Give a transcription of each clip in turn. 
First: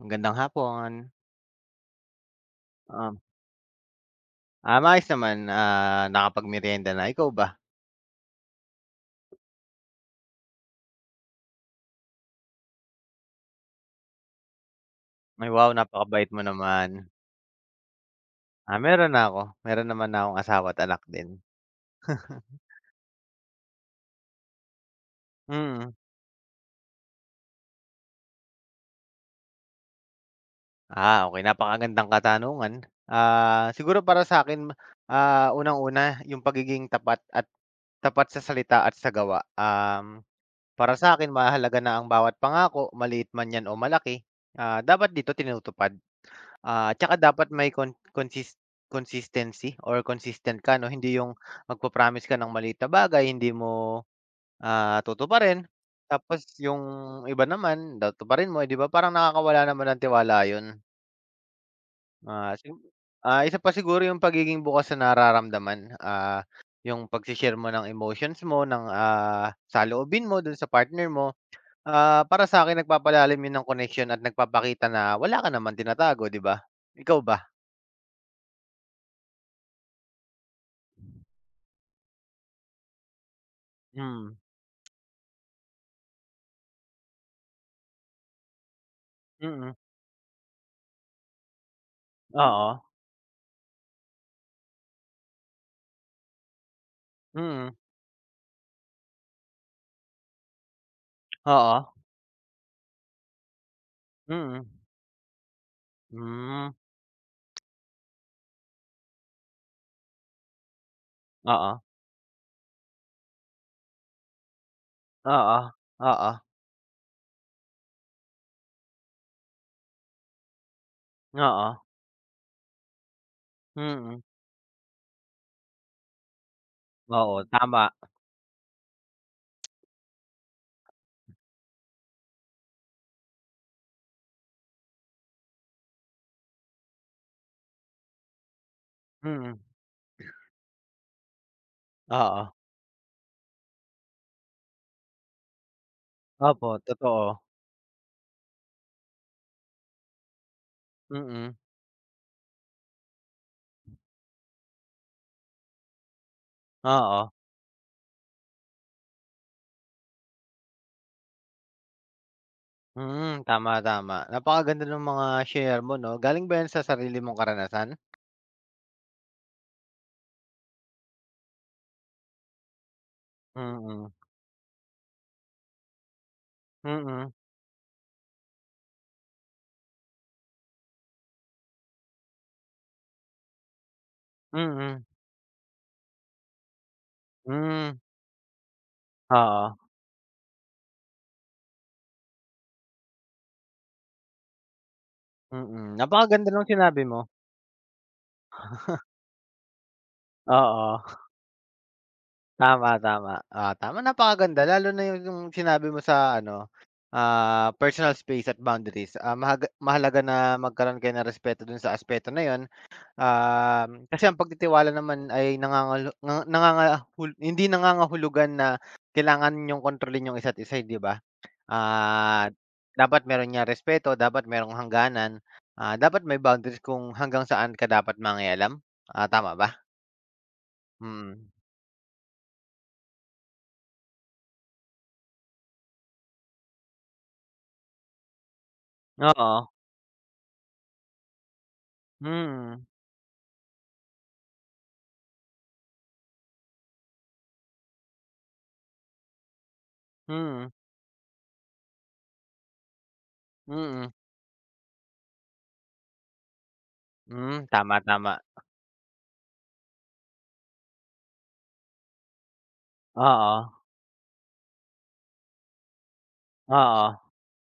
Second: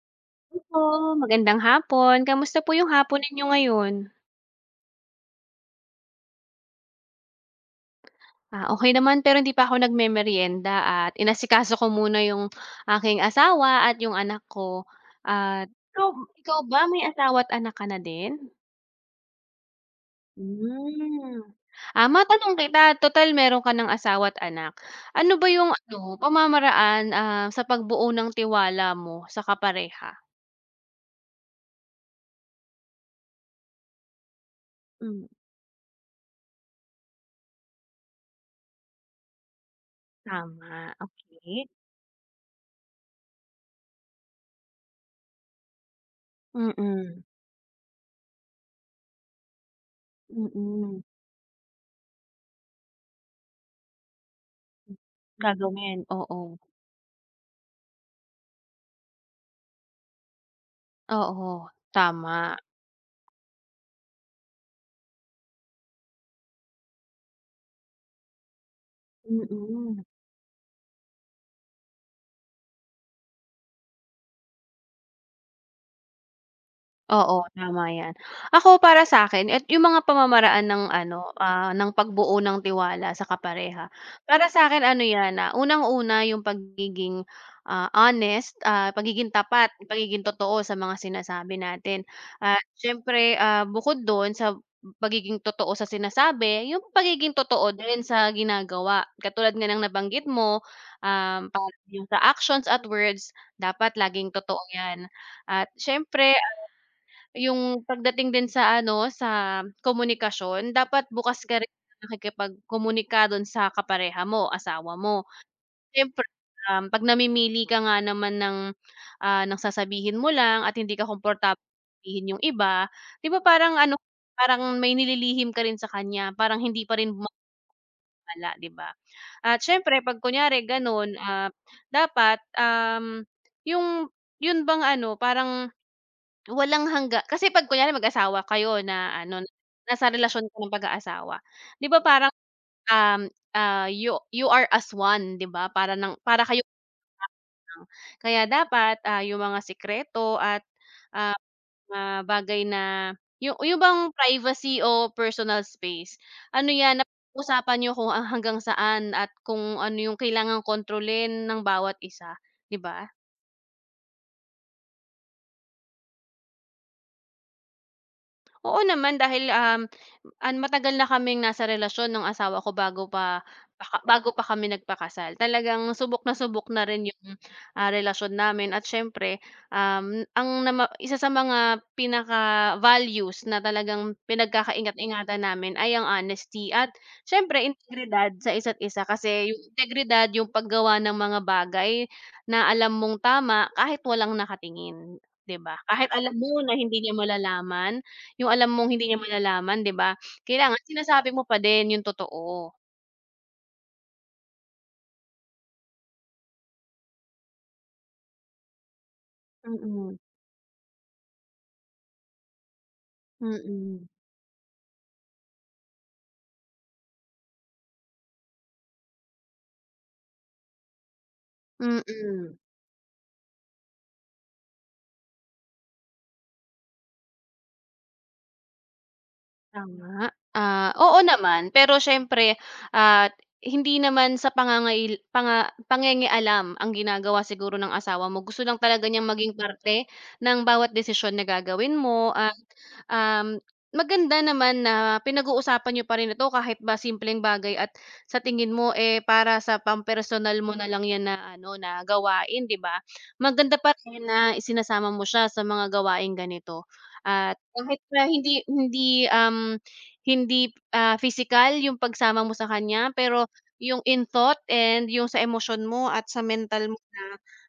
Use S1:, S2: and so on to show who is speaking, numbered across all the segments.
S1: Magandang hapon.
S2: Oo, magandang hapon. Kamusta po yung hapon
S1: Um,
S2: ninyo ngayon?
S1: Maayos naman, nakapagmeryenda na. Ikaw ba?
S2: Okey naman pero hindi pa ako nagmemeryenda at inasikaso ko muna yung aking asawa at yung anak ko.
S1: Ay,
S2: At
S1: wow,
S2: ikaw
S1: napakabait mo
S2: ikaw ba
S1: naman.
S2: may asawa at anak ka na din?
S1: Meron na ako. Meron naman na akong asawa at anak din.
S2: Hmm. Matanong kita, total meron ka ng asawa at anak. Ano ba yung
S1: Mm.
S2: pamamaraan, sa pagbuo ng tiwala mo sa kapareha?
S1: Okay, napakagandang katanungan. Siguro para sa'kin,
S2: Hmm,
S1: unang-una yung pagiging tapat at tapat sa salita at sa gawa.
S2: tama,
S1: Para sa akin
S2: okey.
S1: mahalaga na ang bawat pangako, maliit man 'yan o malaki, dapat dito tinutupad. Tsaka
S2: Mm.
S1: dapat may consistency or consistent ka 'no,
S2: Mm.
S1: hindi yung magpo-promise ka ng maliit na bagay hindi mo, tutuparin.
S2: Gagawin, oo.
S1: Tapos yung iba naman tutuparin mo, eh, 'di ba parang nakakawala naman ng tiwala yun.
S2: Oo,
S1: Ah,
S2: tama.
S1: sig Isa pa siguro yung pagiging bukas sa nararamdaman, yung pagse-share mo ng emotions mo, ng,
S2: Mm.
S1: saloobin mo dun sa partner mo. Para sa akin nagpapalalim yun ng koneksyon at nagpapakita na wala ka naman tinatago, 'di ba? Ikaw
S2: Oo,
S1: ba?
S2: tama 'yan. Ako, para sa akin, at yung mga pamamaraan ng ng pagbuo ng tiwala sa kapareha.
S1: Hmm.
S2: Para sa akin ano 'yan, unang-una yung pagiging honest, pagiging
S1: Mm,
S2: tapat, pagiging totoo sa mga sinasabi natin. At
S1: oo,
S2: siyempre, bukod do'n sa pagiging totoo sa sinasabi, yung pagiging totoo
S1: mm,
S2: din sa ginagawa. Katulad nga ng nabanggit mo, parang
S1: oo,
S2: yung sa actions at words dapat laging totoo
S1: mm,
S2: 'yan. At siyempre
S1: hmm,
S2: yung pagdating din sa ano, sa komunikasyon dapat bukas ka rin
S1: oo,
S2: nakikipagkomunika dun sa kapareha mo, asawa mo.
S1: oo,
S2: Siyempre,
S1: oo,
S2: 'pag namimili ka nga naman ng, ng sasabihin mo lang at hindi ka komportable
S1: oo,
S2: sabihin yung iba, 'di ba parang ano,
S1: mm,
S2: parang may nililihim ka rin sa kanya, parang hindi pa rin
S1: oo, tama,
S2: gumagala, 'di ba? At siyempre 'pag kunyari gano'n, ah, dapat, um, yung yun bang ano, parang walang hangga kasi 'pag kunyari mag-asawa kayo na ano,
S1: mm,
S2: nasa relasyon ka ng pag-aasawa, 'di ba parang,
S1: oo,
S2: um, you are as one, 'di ba? Para kayong
S1: opo,
S2: alang.
S1: totoo,
S2: Kaya dapat, yung mga sikreto at, ah,
S1: mm,
S2: mga bagay na yung bang privacy o personal space, ano 'yan,
S1: oo,
S2: napag-usapan niyo kung hanggang saan at kung ano yung kailangang kontrolin ng bawat isa, 'di ba?
S1: hmm, tama, tama. Napakaganda ng mga share mo 'no, galing ba 'yan sa sarili mong karanasan?
S2: Oo naman, dahil um, An matagal na kaming nasa relasyon ng asawa ko bago pa
S1: Mm,
S2: bago pa kami nagpakasal. Talagang subok na rin yung,
S1: mm,
S2: relasyon namin, at siyempre, um, ang nama isa sa mga pinaka-values na talagang
S1: mm,
S2: pinagkakaingat-ingatan namin ay ang honesty at siyempre
S1: hmm,
S2: integridad sa isa't isa. Kasi yung
S1: oo,
S2: integridad, yung paggawa ng mga bagay na alam mong tama kahit walang nakatingin, 'di ba?
S1: mm,
S2: Kahit alam
S1: napakaganda
S2: mo
S1: nung
S2: na hindi
S1: sinabi
S2: niya
S1: mo,
S2: malalaman, yung alam mong hindi niya malalaman, 'di ba? Kailangan
S1: oo.
S2: sinasabi mo pa din yung totoo.
S1: Tama, tama. Tama, napakaganda lalo na yung sinabi mo sa ano, personal space at boundaries. Mahaga
S2: Mm.
S1: mahalaga na magkaroon kayo ng respeto dun sa aspeto na yun.
S2: Mm.
S1: Kasi ang pagtitiwala naman ay nangangalu na nangangahul hindi nangangahulugan na kailangan niyong kontrolin yung isa't isa, eh, 'di ba? Ah,
S2: Mm.
S1: Dapat meron niyang respeto, dapat merong hangganan, dapat may boundaries kung hanggang saan ka dapat mangialam. Tama ba?
S2: Tama, oo
S1: Mm.
S2: naman, pero siyempre at hindi naman sa pangangail panga pangingialam ang ginagawa siguro ng asawa mo, gusto lang talaga niyang maging
S1: Oo.
S2: parte ng bawat desisyon na gagawin mo, at
S1: Mm,
S2: um, maganda naman na pinag-uusapan niyo pa rin ito kahit ba simpleng bagay, at sa tingin mo, eh, para sa pampersonal
S1: mm.
S2: mo na lang 'yan na ano na gawain, 'di ba? Maganda pa
S1: Mm,
S2: rin na isinasama mo siya sa mga gawaing ganito. At
S1: hmm, tama,
S2: kahit na
S1: tama.
S2: hindi hindi, um, hindi, ah, pisikal yung pagsama mo sa kanya, pero
S1: Oo,
S2: yung in thought and yung sa emosyon mo at sa mental mo
S1: oo,
S2: na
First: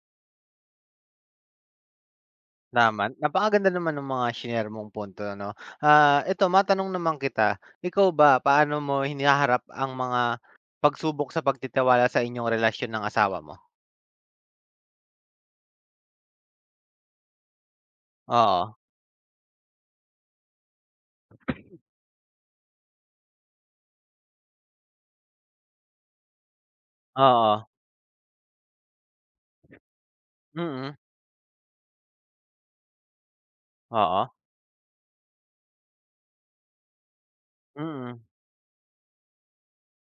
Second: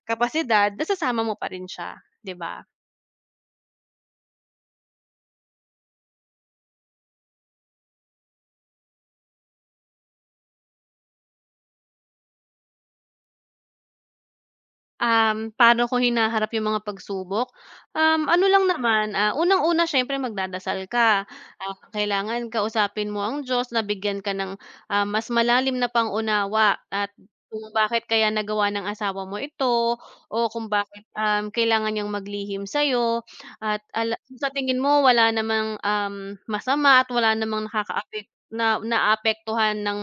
S2: kapasidad, nasasama mo pa rin siya, 'di ba?
S1: tama. Napakaganda naman ng mga shinare mong punto 'no. Eto matanong naman kita, ikaw ba paano mo hinaharap ang mga pagsubok sa pagtitiwala sa inyong relasyon ng asawa mo?
S2: Paano ko hinaharap yung mga pagsubok? Um, ano lang Mm.
S1: Oo,
S2: Naman, unang-una siyempre magdadasal ka. Kailangan kausapin mo ang Diyos na bigyan ka ng, mas malalim na pangunawa at
S1: oo,
S2: kung bakit kaya nagawa ng asawa mo ito o kung
S1: mm,
S2: bakit, kailangan niyang maglihim sa'yo, at ala
S1: oo,
S2: sa tingin mo wala namang, masama at wala namang
S1: mm,
S2: nakakaapek na naapektuhan ng,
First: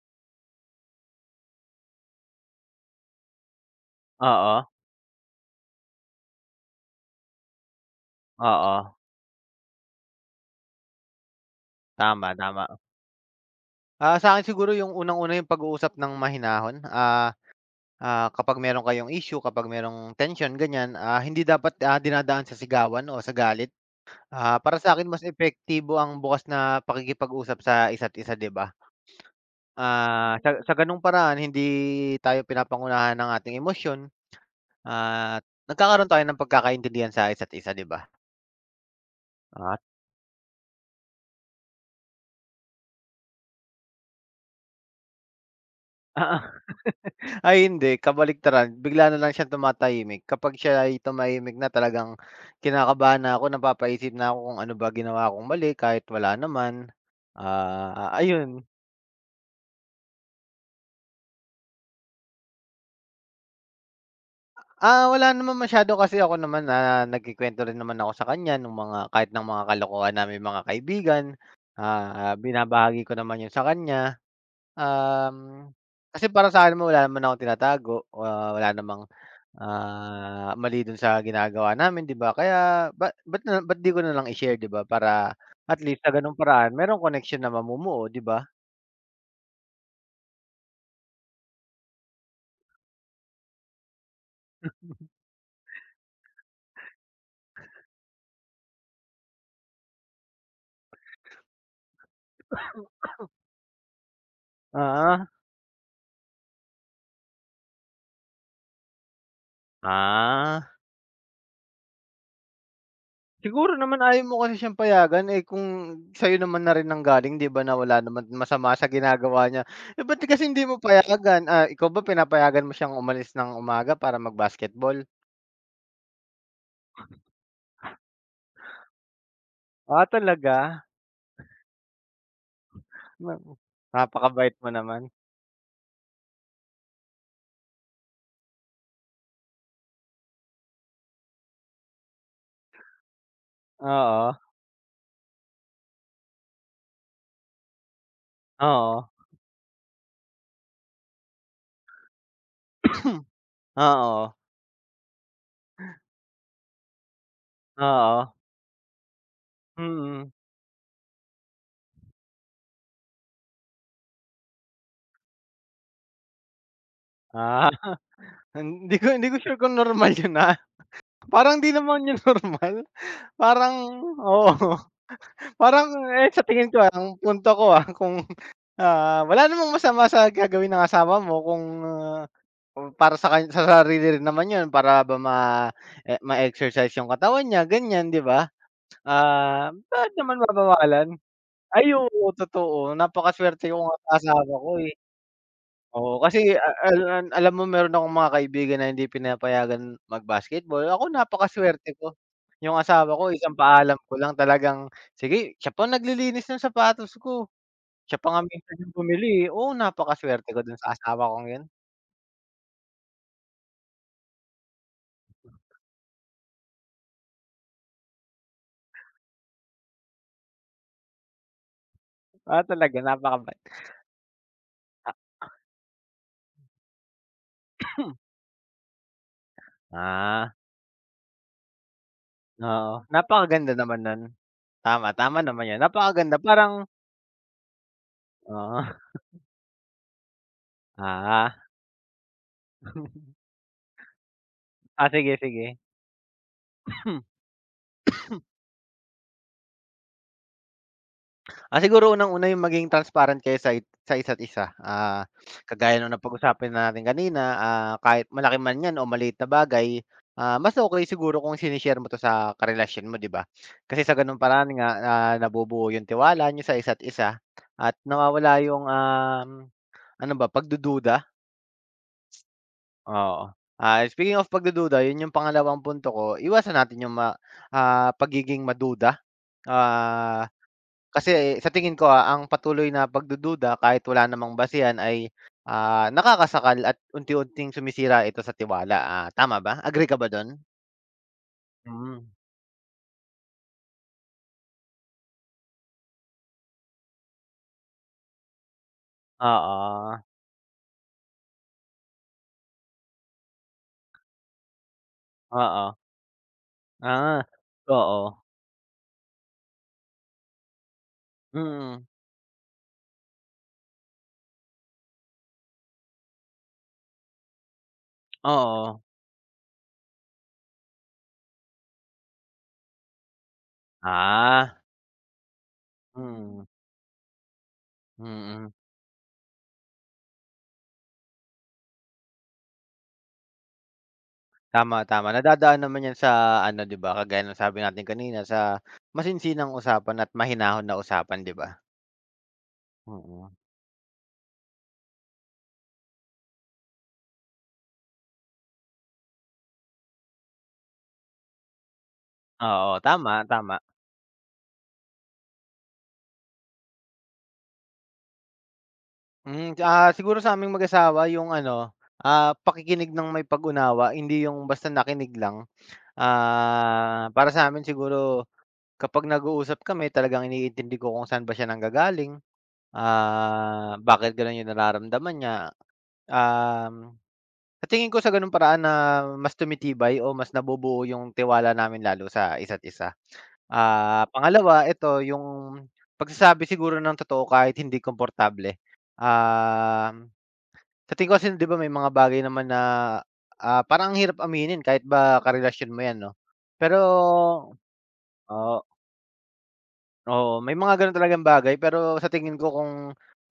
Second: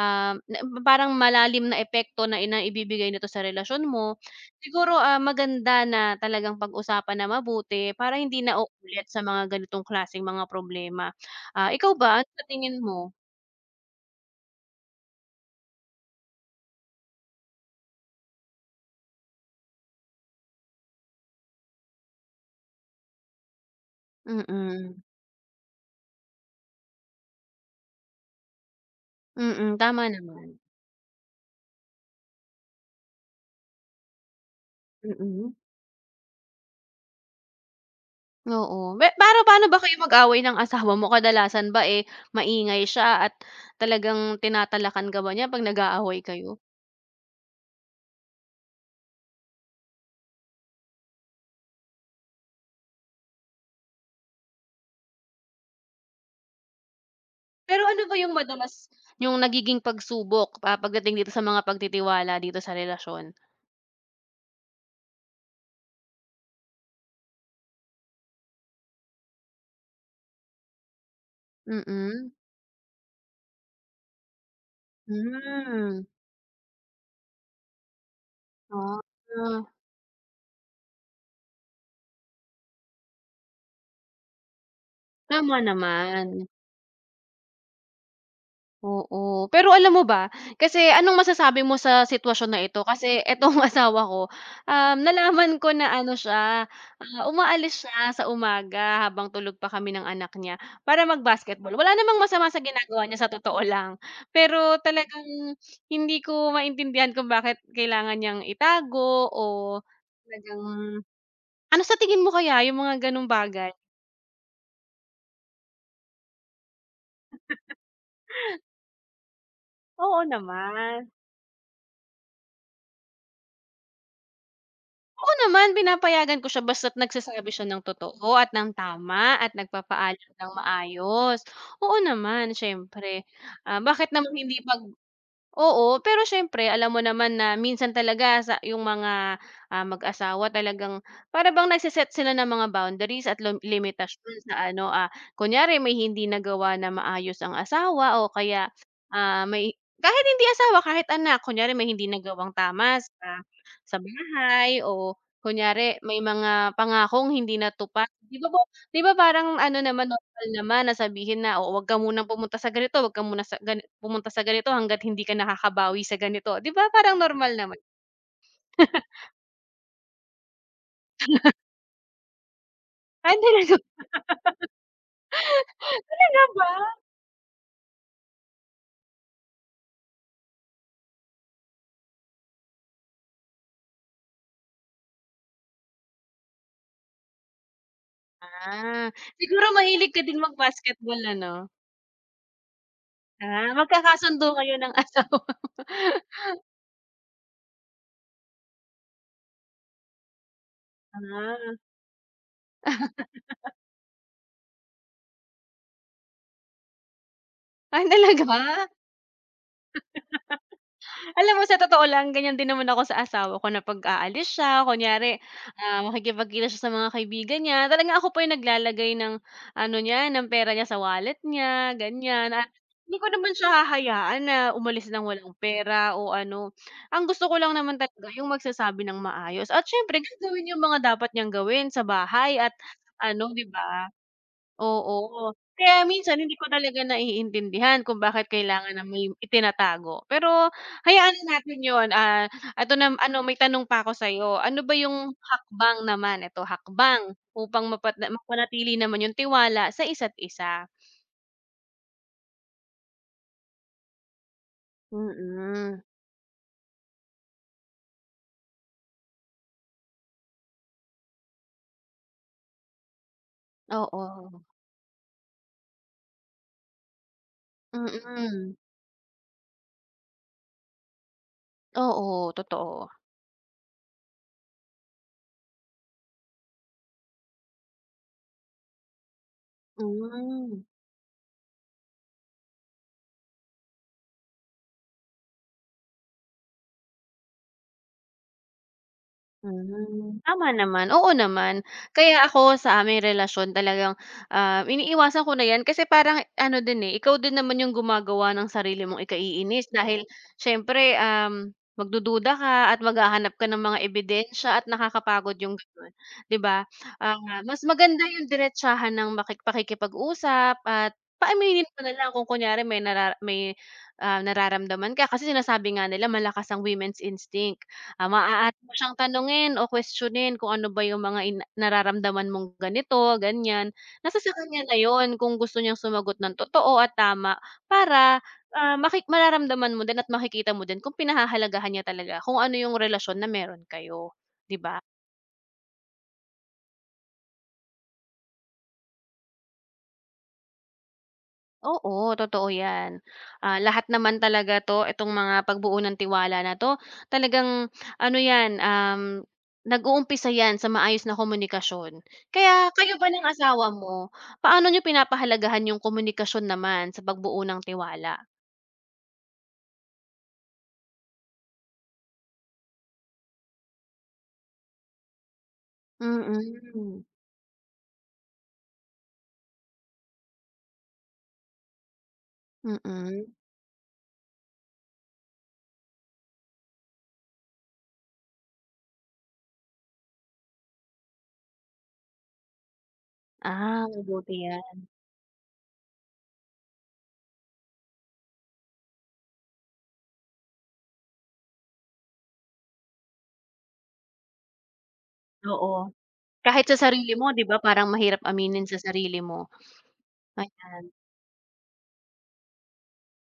S2: um, na parang malalim na epekto na i na ibibigay nito sa relasyon mo.
S1: oo,
S2: Siguro, maganda na talagang pag-usapan na mabuti para hindi na
S1: oo,
S2: uulit sa mga ganitong klaseng mga problema. Ikaw ba, ano
S1: tama,
S2: sa
S1: tama.
S2: tingin mo?
S1: Sa'kin siguro yung unang-una yung pag-uusap ng mahinahon, kapag meron kayong issue, kapag merong tension, ganyan, hindi dapat, dinadaan sa sigawan o sa galit. Para sa
S2: Mm.
S1: akin mas epektibo ang bukas na pakikipag-usap sa isa't isa, 'di ba?
S2: Mm, tama naman.
S1: Sa gano'ng paraan hindi tayo pinapangunahan ng ating emosyon at
S2: Mm.
S1: nagkakaroon tayo ng pagkakaintindihan sa isa't isa, 'di ba?
S2: Oo. Me pero paano ba
S1: At
S2: kayo mag-away ng asawa mo? Kadalasan ba, eh, maingay siya at talagang tinatalakan ka ba niya 'pag nag-aaway kayo?
S1: ay hindi, kabaliktaran bigla na lang siyang tumatahimik. Kapag siya ay tumahimik na talagang kinakabahan na ako, napapaisip na ako kung ano ba ginawa kong mali kahit wala naman.
S2: Pero ano ba yung
S1: Ayun.
S2: madalas yung nagiging pagsubok, pagdating dito sa mga pagtitiwala dito sa relasyon?
S1: Wala naman masyado kasi ako naman, na nagkukuwento rin naman ako sa kanya nung mga kahit ng mga kalokohan naming mga kaibigan,
S2: Mm-mm.
S1: binabahagi ko naman 'yun sa kanya. Um,
S2: Mm.
S1: Kasi para sa akin naman wala naman akong tinatago, wala
S2: Hmm.
S1: namang,
S2: Ah.
S1: mali dun sa ginagawa namin, 'di ba? Kaya ba't 'di ko na lang i-share, 'di ba? Para
S2: Tama
S1: at least sa
S2: naman.
S1: gano'ng paraan merong connection na mamumuo, 'di ba?
S2: Oo. Pero alam mo ba, kasi anong masasabi mo sa sitwasyon na ito? Kasi itong asawa ko, nalaman ko na ano siya, umaalis siya sa umaga habang tulog pa kami ng anak niya para mag-basketball. Wala namang masama sa ginagawa niya sa totoo lang, pero
S1: Oo.
S2: talagang hindi ko maintindihan kung bakit kailangan niyang itago, o
S1: Ah.
S2: talagang ano sa tingin mo kaya yung mga gano'ng bagay?
S1: Siguro naman ayaw mo kasi siyang payagan, eh, kung sa'yo naman na rin nanggaling 'di ba, na wala naman masama sa ginagawa niya. Eh, ba't
S2: Oo
S1: kasi hindi mo
S2: naman.
S1: payagan? Ikaw ba pinapayagan mo siyang umalis ng umaga para mag-basketball?
S2: Oo naman, pinapayagan ko siya basta't nagsasabi siya ng totoo at ng tama at nagpapaalam ng
S1: Talaga?
S2: maayos. Oo naman, siyempre.
S1: Naku,
S2: Bakit naman
S1: napakabait
S2: hindi
S1: mo
S2: 'pag
S1: naman.
S2: oo, pero siyempre alam mo naman na minsan talaga sa yung mga, mag-asawa talagang para bang nagse sila ng mga boundaries at
S1: Oo,
S2: limitasyon sa ano, kunyari may hindi nagawa na maayos ang asawa o kaya,
S1: oo.
S2: ah, may kahit hindi asawa, kahit anak, kunyari may hindi nagawang tama sa
S1: Oo,
S2: Hi, o kunyari may mga pangakong hindi natupad.
S1: oo,
S2: 'Di ba po 'di ba parang ano naman,
S1: mm.
S2: normal naman na sabihin na, "O, huwag ka munang pumunta sa ganito, huwag ka muna sa gani pumunta sa ganito hangga't hindi ka nakakabawi sa ganito." 'Di ba parang normal
S1: Ah,
S2: naman?
S1: hindi ko sure kung normal yun, ah. Parang 'di naman yun normal.
S2: Talaga
S1: Parang
S2: ba?
S1: oo, parang, eh,
S2: Talaga
S1: sa tingin
S2: ba?
S1: ko, ang punto ko, kung oo, wala namang masama sa gagawin ng asawa mo kung, kung para sa kan sa sarili rin naman 'yun para ba ma e ma-exercise 'yung katawan niya ganiyan, 'di ba?
S2: Ah, Siguro mahilig
S1: Bakit
S2: ka
S1: naman
S2: din
S1: babawalan?
S2: mag-basketball, ano?
S1: Ay, oo, totoo napakasuwerte ko nga sa
S2: Magkakasundo
S1: asawa ko,
S2: kayo ng
S1: eh.
S2: asawa mo.
S1: Oo, kasi a al alam mo meron akong mga kaibigan na hindi pinapayagan mag-basketball, ako
S2: Ah,
S1: napakasuwerte ko. 'Yung asawa ko isang paalam ko lang talagang, sige siya pa naglilinis ng sapatos ko. Siya pa nga
S2: Talaga?
S1: minsan yung bumili, eh. Oo, napakasuwerte ko dun sa asawa kong
S2: Alam
S1: yun.
S2: mo sa totoo lang ganyan din naman ako sa asawa ko na 'pag aalis siya kunyari, makikipagkita siya sa mga kaibigan niya, talaga ako pa yung naglalagay ng ano niya, ng pera niya sa wallet niya, ganyan. At
S1: Talaga
S2: hindi ko naman
S1: napakabait.
S2: siya hahayaan na umalis ng walang pera o ano. Ang gusto ko lang naman talaga yung magsasabi ng maayos at syempre
S1: Ah,
S2: gagawin yung mga dapat niyang gawin sa bahay at
S1: Oo.
S2: ano, 'di
S1: Napakaganda naman
S2: ba?
S1: nun. Tama, tama
S2: Oo,
S1: naman yun.
S2: kaya
S1: Napakaganda
S2: minsan hindi ko
S1: parang
S2: talaga naiintindihan kung bakit
S1: oo.
S2: kailangan na may itinatago. Pero hayaan na
S1: Ah.
S2: natin yon. Ah, eto na ano, may tanong pa ako sa'yo: ano ba yung
S1: Sige, sige.
S2: hakbang naman, eto hakbang upang mapanatili naman yung tiwala sa isa't isa?
S1: Siguro unang-una yung maging transparent kayo sa isa't isa. Kagaya
S2: Mm.
S1: nung napag-usapan natin kanina, kahit malaki man 'yan o maliit na bagay, mas okay siguro kung sinishare mo 'to sa karelasyon mo, 'di ba? Kasi sa gano'ng
S2: Oo.
S1: paraan nga, nabubuo yung tiwala nyo sa isa't isa at nawawala
S2: Mm.
S1: yung, ano ba, pagdududa,
S2: Oo, totoo.
S1: oo. Speaking of pagdududa, yun yung pangalawang punto ko, iwasan natin yung pagiging maduda. Ah,
S2: Hmm.
S1: Kasi sa tingin ko, ang patuloy na pagdududa kahit wala namang basehan ay, nakakasakal at unti-unting sumisira ito sa tiwala, tama ba? Agree ka ba
S2: Hmm,
S1: dun?
S2: tama naman. Oo naman.
S1: Hmm,
S2: Kaya ako sa aming relasyon talagang, iniiwasan ko na 'yan kasi parang ano din, eh, ikaw din naman yung gumagawa ng sarili mong ikaiinis
S1: oo,
S2: dahil Oo. Siyempre, magdududa ka at maghahanap ka ng mga ebidensya at nakakapagod yung
S1: oo,
S2: gano'n, 'di ba?
S1: ah,
S2: Mas maganda
S1: oo,
S2: yung diretsahan ng pakikipag-usap at paaminin mo
S1: mm,
S2: na lang kung kunyari may, nararamdaman ka, kasi sinasabi nga nila malakas ang women's instinct. Maaari mo
S1: oo,
S2: siyang tanungin o questionin kung ano ba yung mga nararamdaman mong ganito, ganyan. Nasa sa
S1: ah,
S2: kanya na yon kung gusto niyang sumagot ng
S1: mm,
S2: totoo at tama para,
S1: mm.
S2: ah, maki mararamdaman mo din at makikita mo din kung pinahahalagahan niya talaga kung ano yung relasyon na meron kayo, 'di ba?
S1: Tama, tama nadadaan naman yan sa ano, 'di ba, kagaya ng sabi natin kanina sa masinsinang usapan at mahinahon na usapan, 'di ba?
S2: Oo, totoo 'yan.
S1: Mm,
S2: Lahat naman talaga 'to, itong mga pagbuo ng tiwala na 'to, talagang ano 'yan, nag-uumpisa 'yan sa maayos na komunikasyon. Kaya
S1: oo,
S2: kayo ba
S1: tama,
S2: ng
S1: tama.
S2: asawa mo, paano niyo pinapahalagahan yung komunikasyon naman sa pagbuo ng tiwala?
S1: Siguro sa'ming mag-asawa yung ano, pakikinig ng may pag-unawa, hindi yung basta nakinig lang.
S2: Mm.
S1: Para sa amin siguro kapag nag-uusap kami talagang iniintindi ko kung saan ba siya nanggagaling,
S2: Mm.
S1: bakit gano'n yung nararamdaman niya. Um, sa tingin ko sa gano'ng paraan na mas tumitibay o mas nabubuo yung tiwala namin lalo sa isa't isa.
S2: Mabuti
S1: Pangalawa,
S2: 'yan,
S1: ito yung pagsasabi siguro ng totoo kahit hindi komportable. Ah. Sa tingin ko kasi 'di ba may mga bagay naman na, parang ang hirap aminin kahit ba karelasyon
S2: oo.
S1: mo 'yan 'no.
S2: Kahit sa
S1: Pero
S2: sarili mo 'di ba, parang mahirap
S1: oo,
S2: aminin sa sarili mo,
S1: oo, may mga
S2: ayan.
S1: gano'n talagang bagay pero sa tingin ko kung,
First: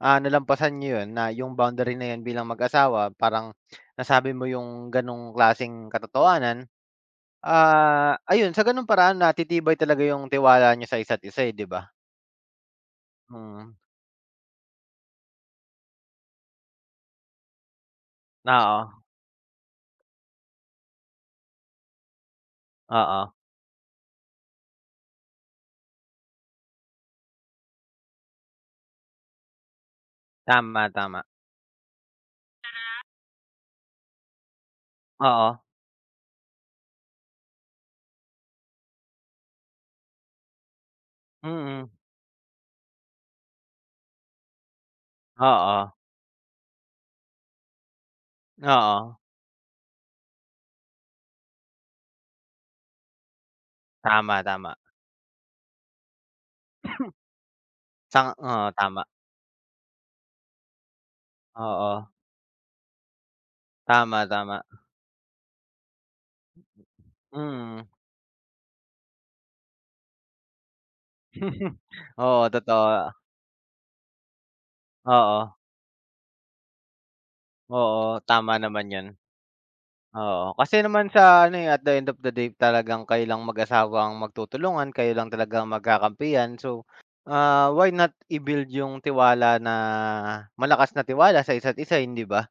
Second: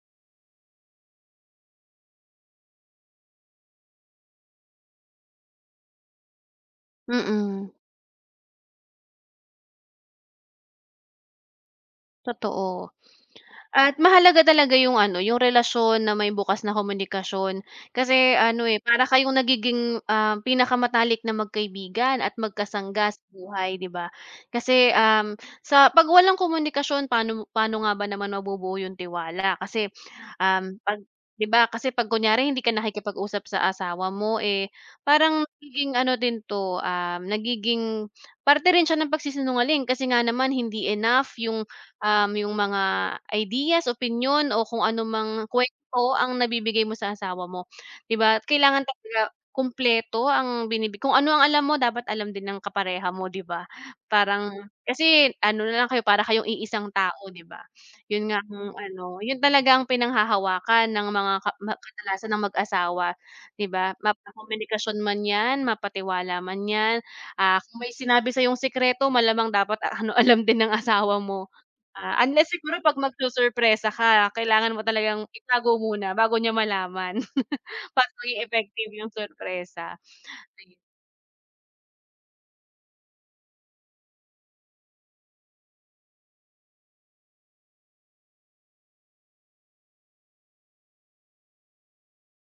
S1: nalampasan niyo 'yun na yung boundary na 'yun bilang mag-asawa parang nasabi mo yung gano'ng klaseng katotohanan,
S2: Mm,
S1: ayun sa gano'ng paraan natitibay talaga yung tiwala niyo sa isa't isa, eh, 'di ba?
S2: totoo.
S1: Mm,
S2: At mahalaga talaga yung ano, yung relasyon na may bukas na komunikasyon. Kasi ano, eh, para
S1: oo,
S2: kayong nagiging, pinakamatalik na magkaibigan at magkasangga sa
S1: oo,
S2: buhay, 'di ba? Kasi, sa 'pag walang komunikasyon, paano paano nga ba naman mabubuo yung tiwala? Kasi, um,
S1: tama,
S2: 'pag
S1: tama.
S2: 'di ba, kasi 'pag kunyari hindi ka nakikipag-usap sa asawa mo, eh, parang
S1: Oo,
S2: nagiging ano din 'to, nagiging parte rin siya ng pagsisinungaling kasi nga naman hindi enough yung
S1: mm,
S2: yung mga ideas, opinyon o kung ano mang
S1: oo,
S2: kwento ang nabibigay mo sa asawa mo, 'di ba? Kailangan
S1: oo,
S2: talaga kumpleto ang binibig. Kung ano ang alam mo dapat alam din ng kapareha mo, 'di ba?
S1: tama,
S2: Parang
S1: tama.
S2: kasi ano na lang kayo, para kayong iisang tao, 'di ba?
S1: Sang
S2: Yun nga
S1: oo,
S2: ang
S1: tama.
S2: ano, yun talaga ang pinanghahawakan ng mga ka ma
S1: Oo,
S2: kadalasan ng mag-asawa, 'di ba?
S1: tama, tama.
S2: Mapakomunikasyon man 'yan, mapatiwala man 'yan, kung
S1: Mm.
S2: may sinabi sa yung sikreto malamang dapat ah, ano, alam din ng asawa mo. Unless
S1: Oo,
S2: siguro 'pag
S1: totoo.
S2: magsusurpresa ka kailangan mo talagang
S1: Oo,
S2: itago muna bago niya malaman para
S1: oo,
S2: maging
S1: tama naman
S2: effective
S1: 'yun.
S2: yung surpresa.
S1: Oo, kasi naman sa ano, eh, at the end of the day talagang kayo lang mag-asawa ang magtutulungan, kayo lang talaga ang magkakampihan. So, why not i-build yung tiwala na malakas na tiwala sa isa't isa, hindi ba?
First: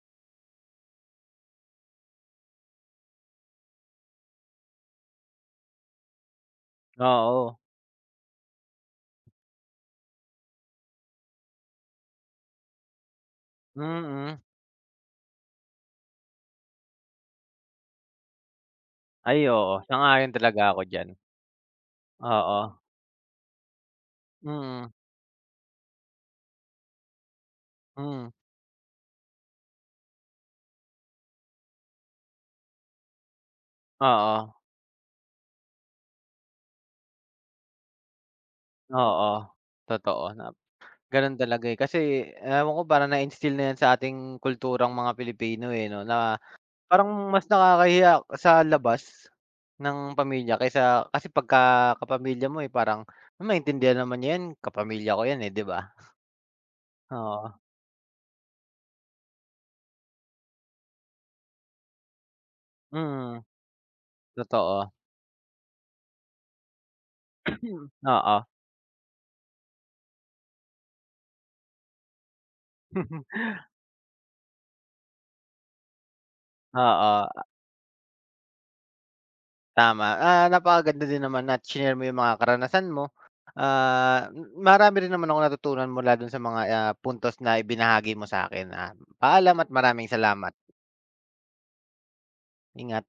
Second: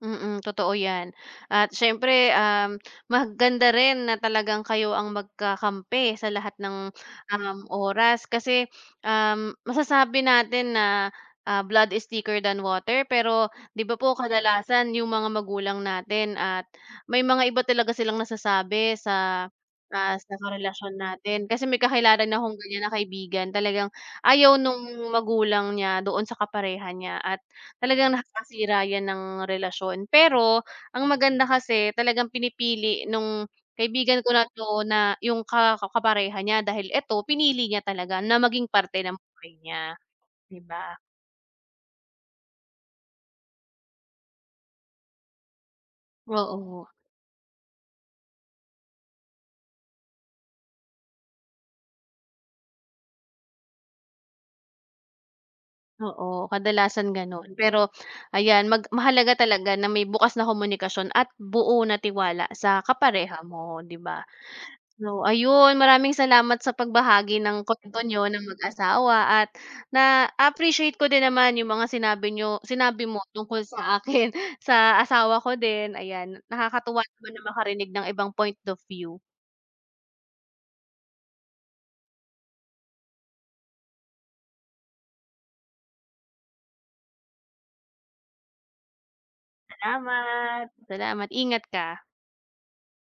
S2: Mm, totoo 'yan. At siyempre, maganda rin na talagang kayo ang magkakampi sa lahat ng,
S1: Oo,
S2: oras kasi, masasabi natin na, blood is thicker than water, pero 'di ba po
S1: mm.
S2: kadalasan yung mga magulang natin at may mga iba talaga silang nasasabi
S1: Ay,
S2: sa,
S1: oo, sang-ayon
S2: sa
S1: talaga ako
S2: karelasyon
S1: diyan.
S2: natin. Kasi may kakilala na akong
S1: Oo,
S2: ganyan na kaibigan, talagang ayaw nung
S1: mm-mm,
S2: magulang niya doon sa kapareha niya, at talagang
S1: mm, hmm.
S2: nakakasira 'yan ng relasyon. Pero ang maganda, kasi talagang pinipili nung kaibigan ko na
S1: Oo,
S2: 'to na yung kapareha niya, dahil eto pinili niya talaga na maging parte ng
S1: oo,
S2: buhay niya,
S1: totoo.
S2: 'di ba?
S1: Gano'n talaga, eh, kasi ewan ko parang na-instill na 'yan sa ating kulturang mga Pilipino, eh, 'no, na
S2: Oo,
S1: parang mas nakakahiya sa labas ng pamilya kaysa kasi pagka kapamilya mo, eh, parang "Ah, maintindihan naman niya 'yan, kapamilya ko 'yan, eh, 'di ba?"
S2: oo, kadalasan gano'n.
S1: Oo,
S2: Pero ayan, mahalaga talaga na may bukas na komunikasyon at buo na tiwala sa kapareha
S1: mm,
S2: mo, 'di ba?
S1: totoo.
S2: No, ayun, maraming salamat sa pagbahagi ng kuwento niyo ng
S1: Oo,
S2: mag-asawa, at na-appreciate ko din naman yung mga sinabi niyo, sinabi mo tungkol sa akin, sa asawa ko din, ayan. Nakakatuwa
S1: oo,
S2: naman na makarinig ng ibang point of view.
S1: tama. Napakaganda din naman na shinare mo yung mga karanasan mo. Marami rin naman akong natutunan mula do'n sa mga, puntos na ibinahagi mo sa akin. Paalam at maraming salamat.
S2: Salamat. Salamat, ingat ka.
S1: Yun.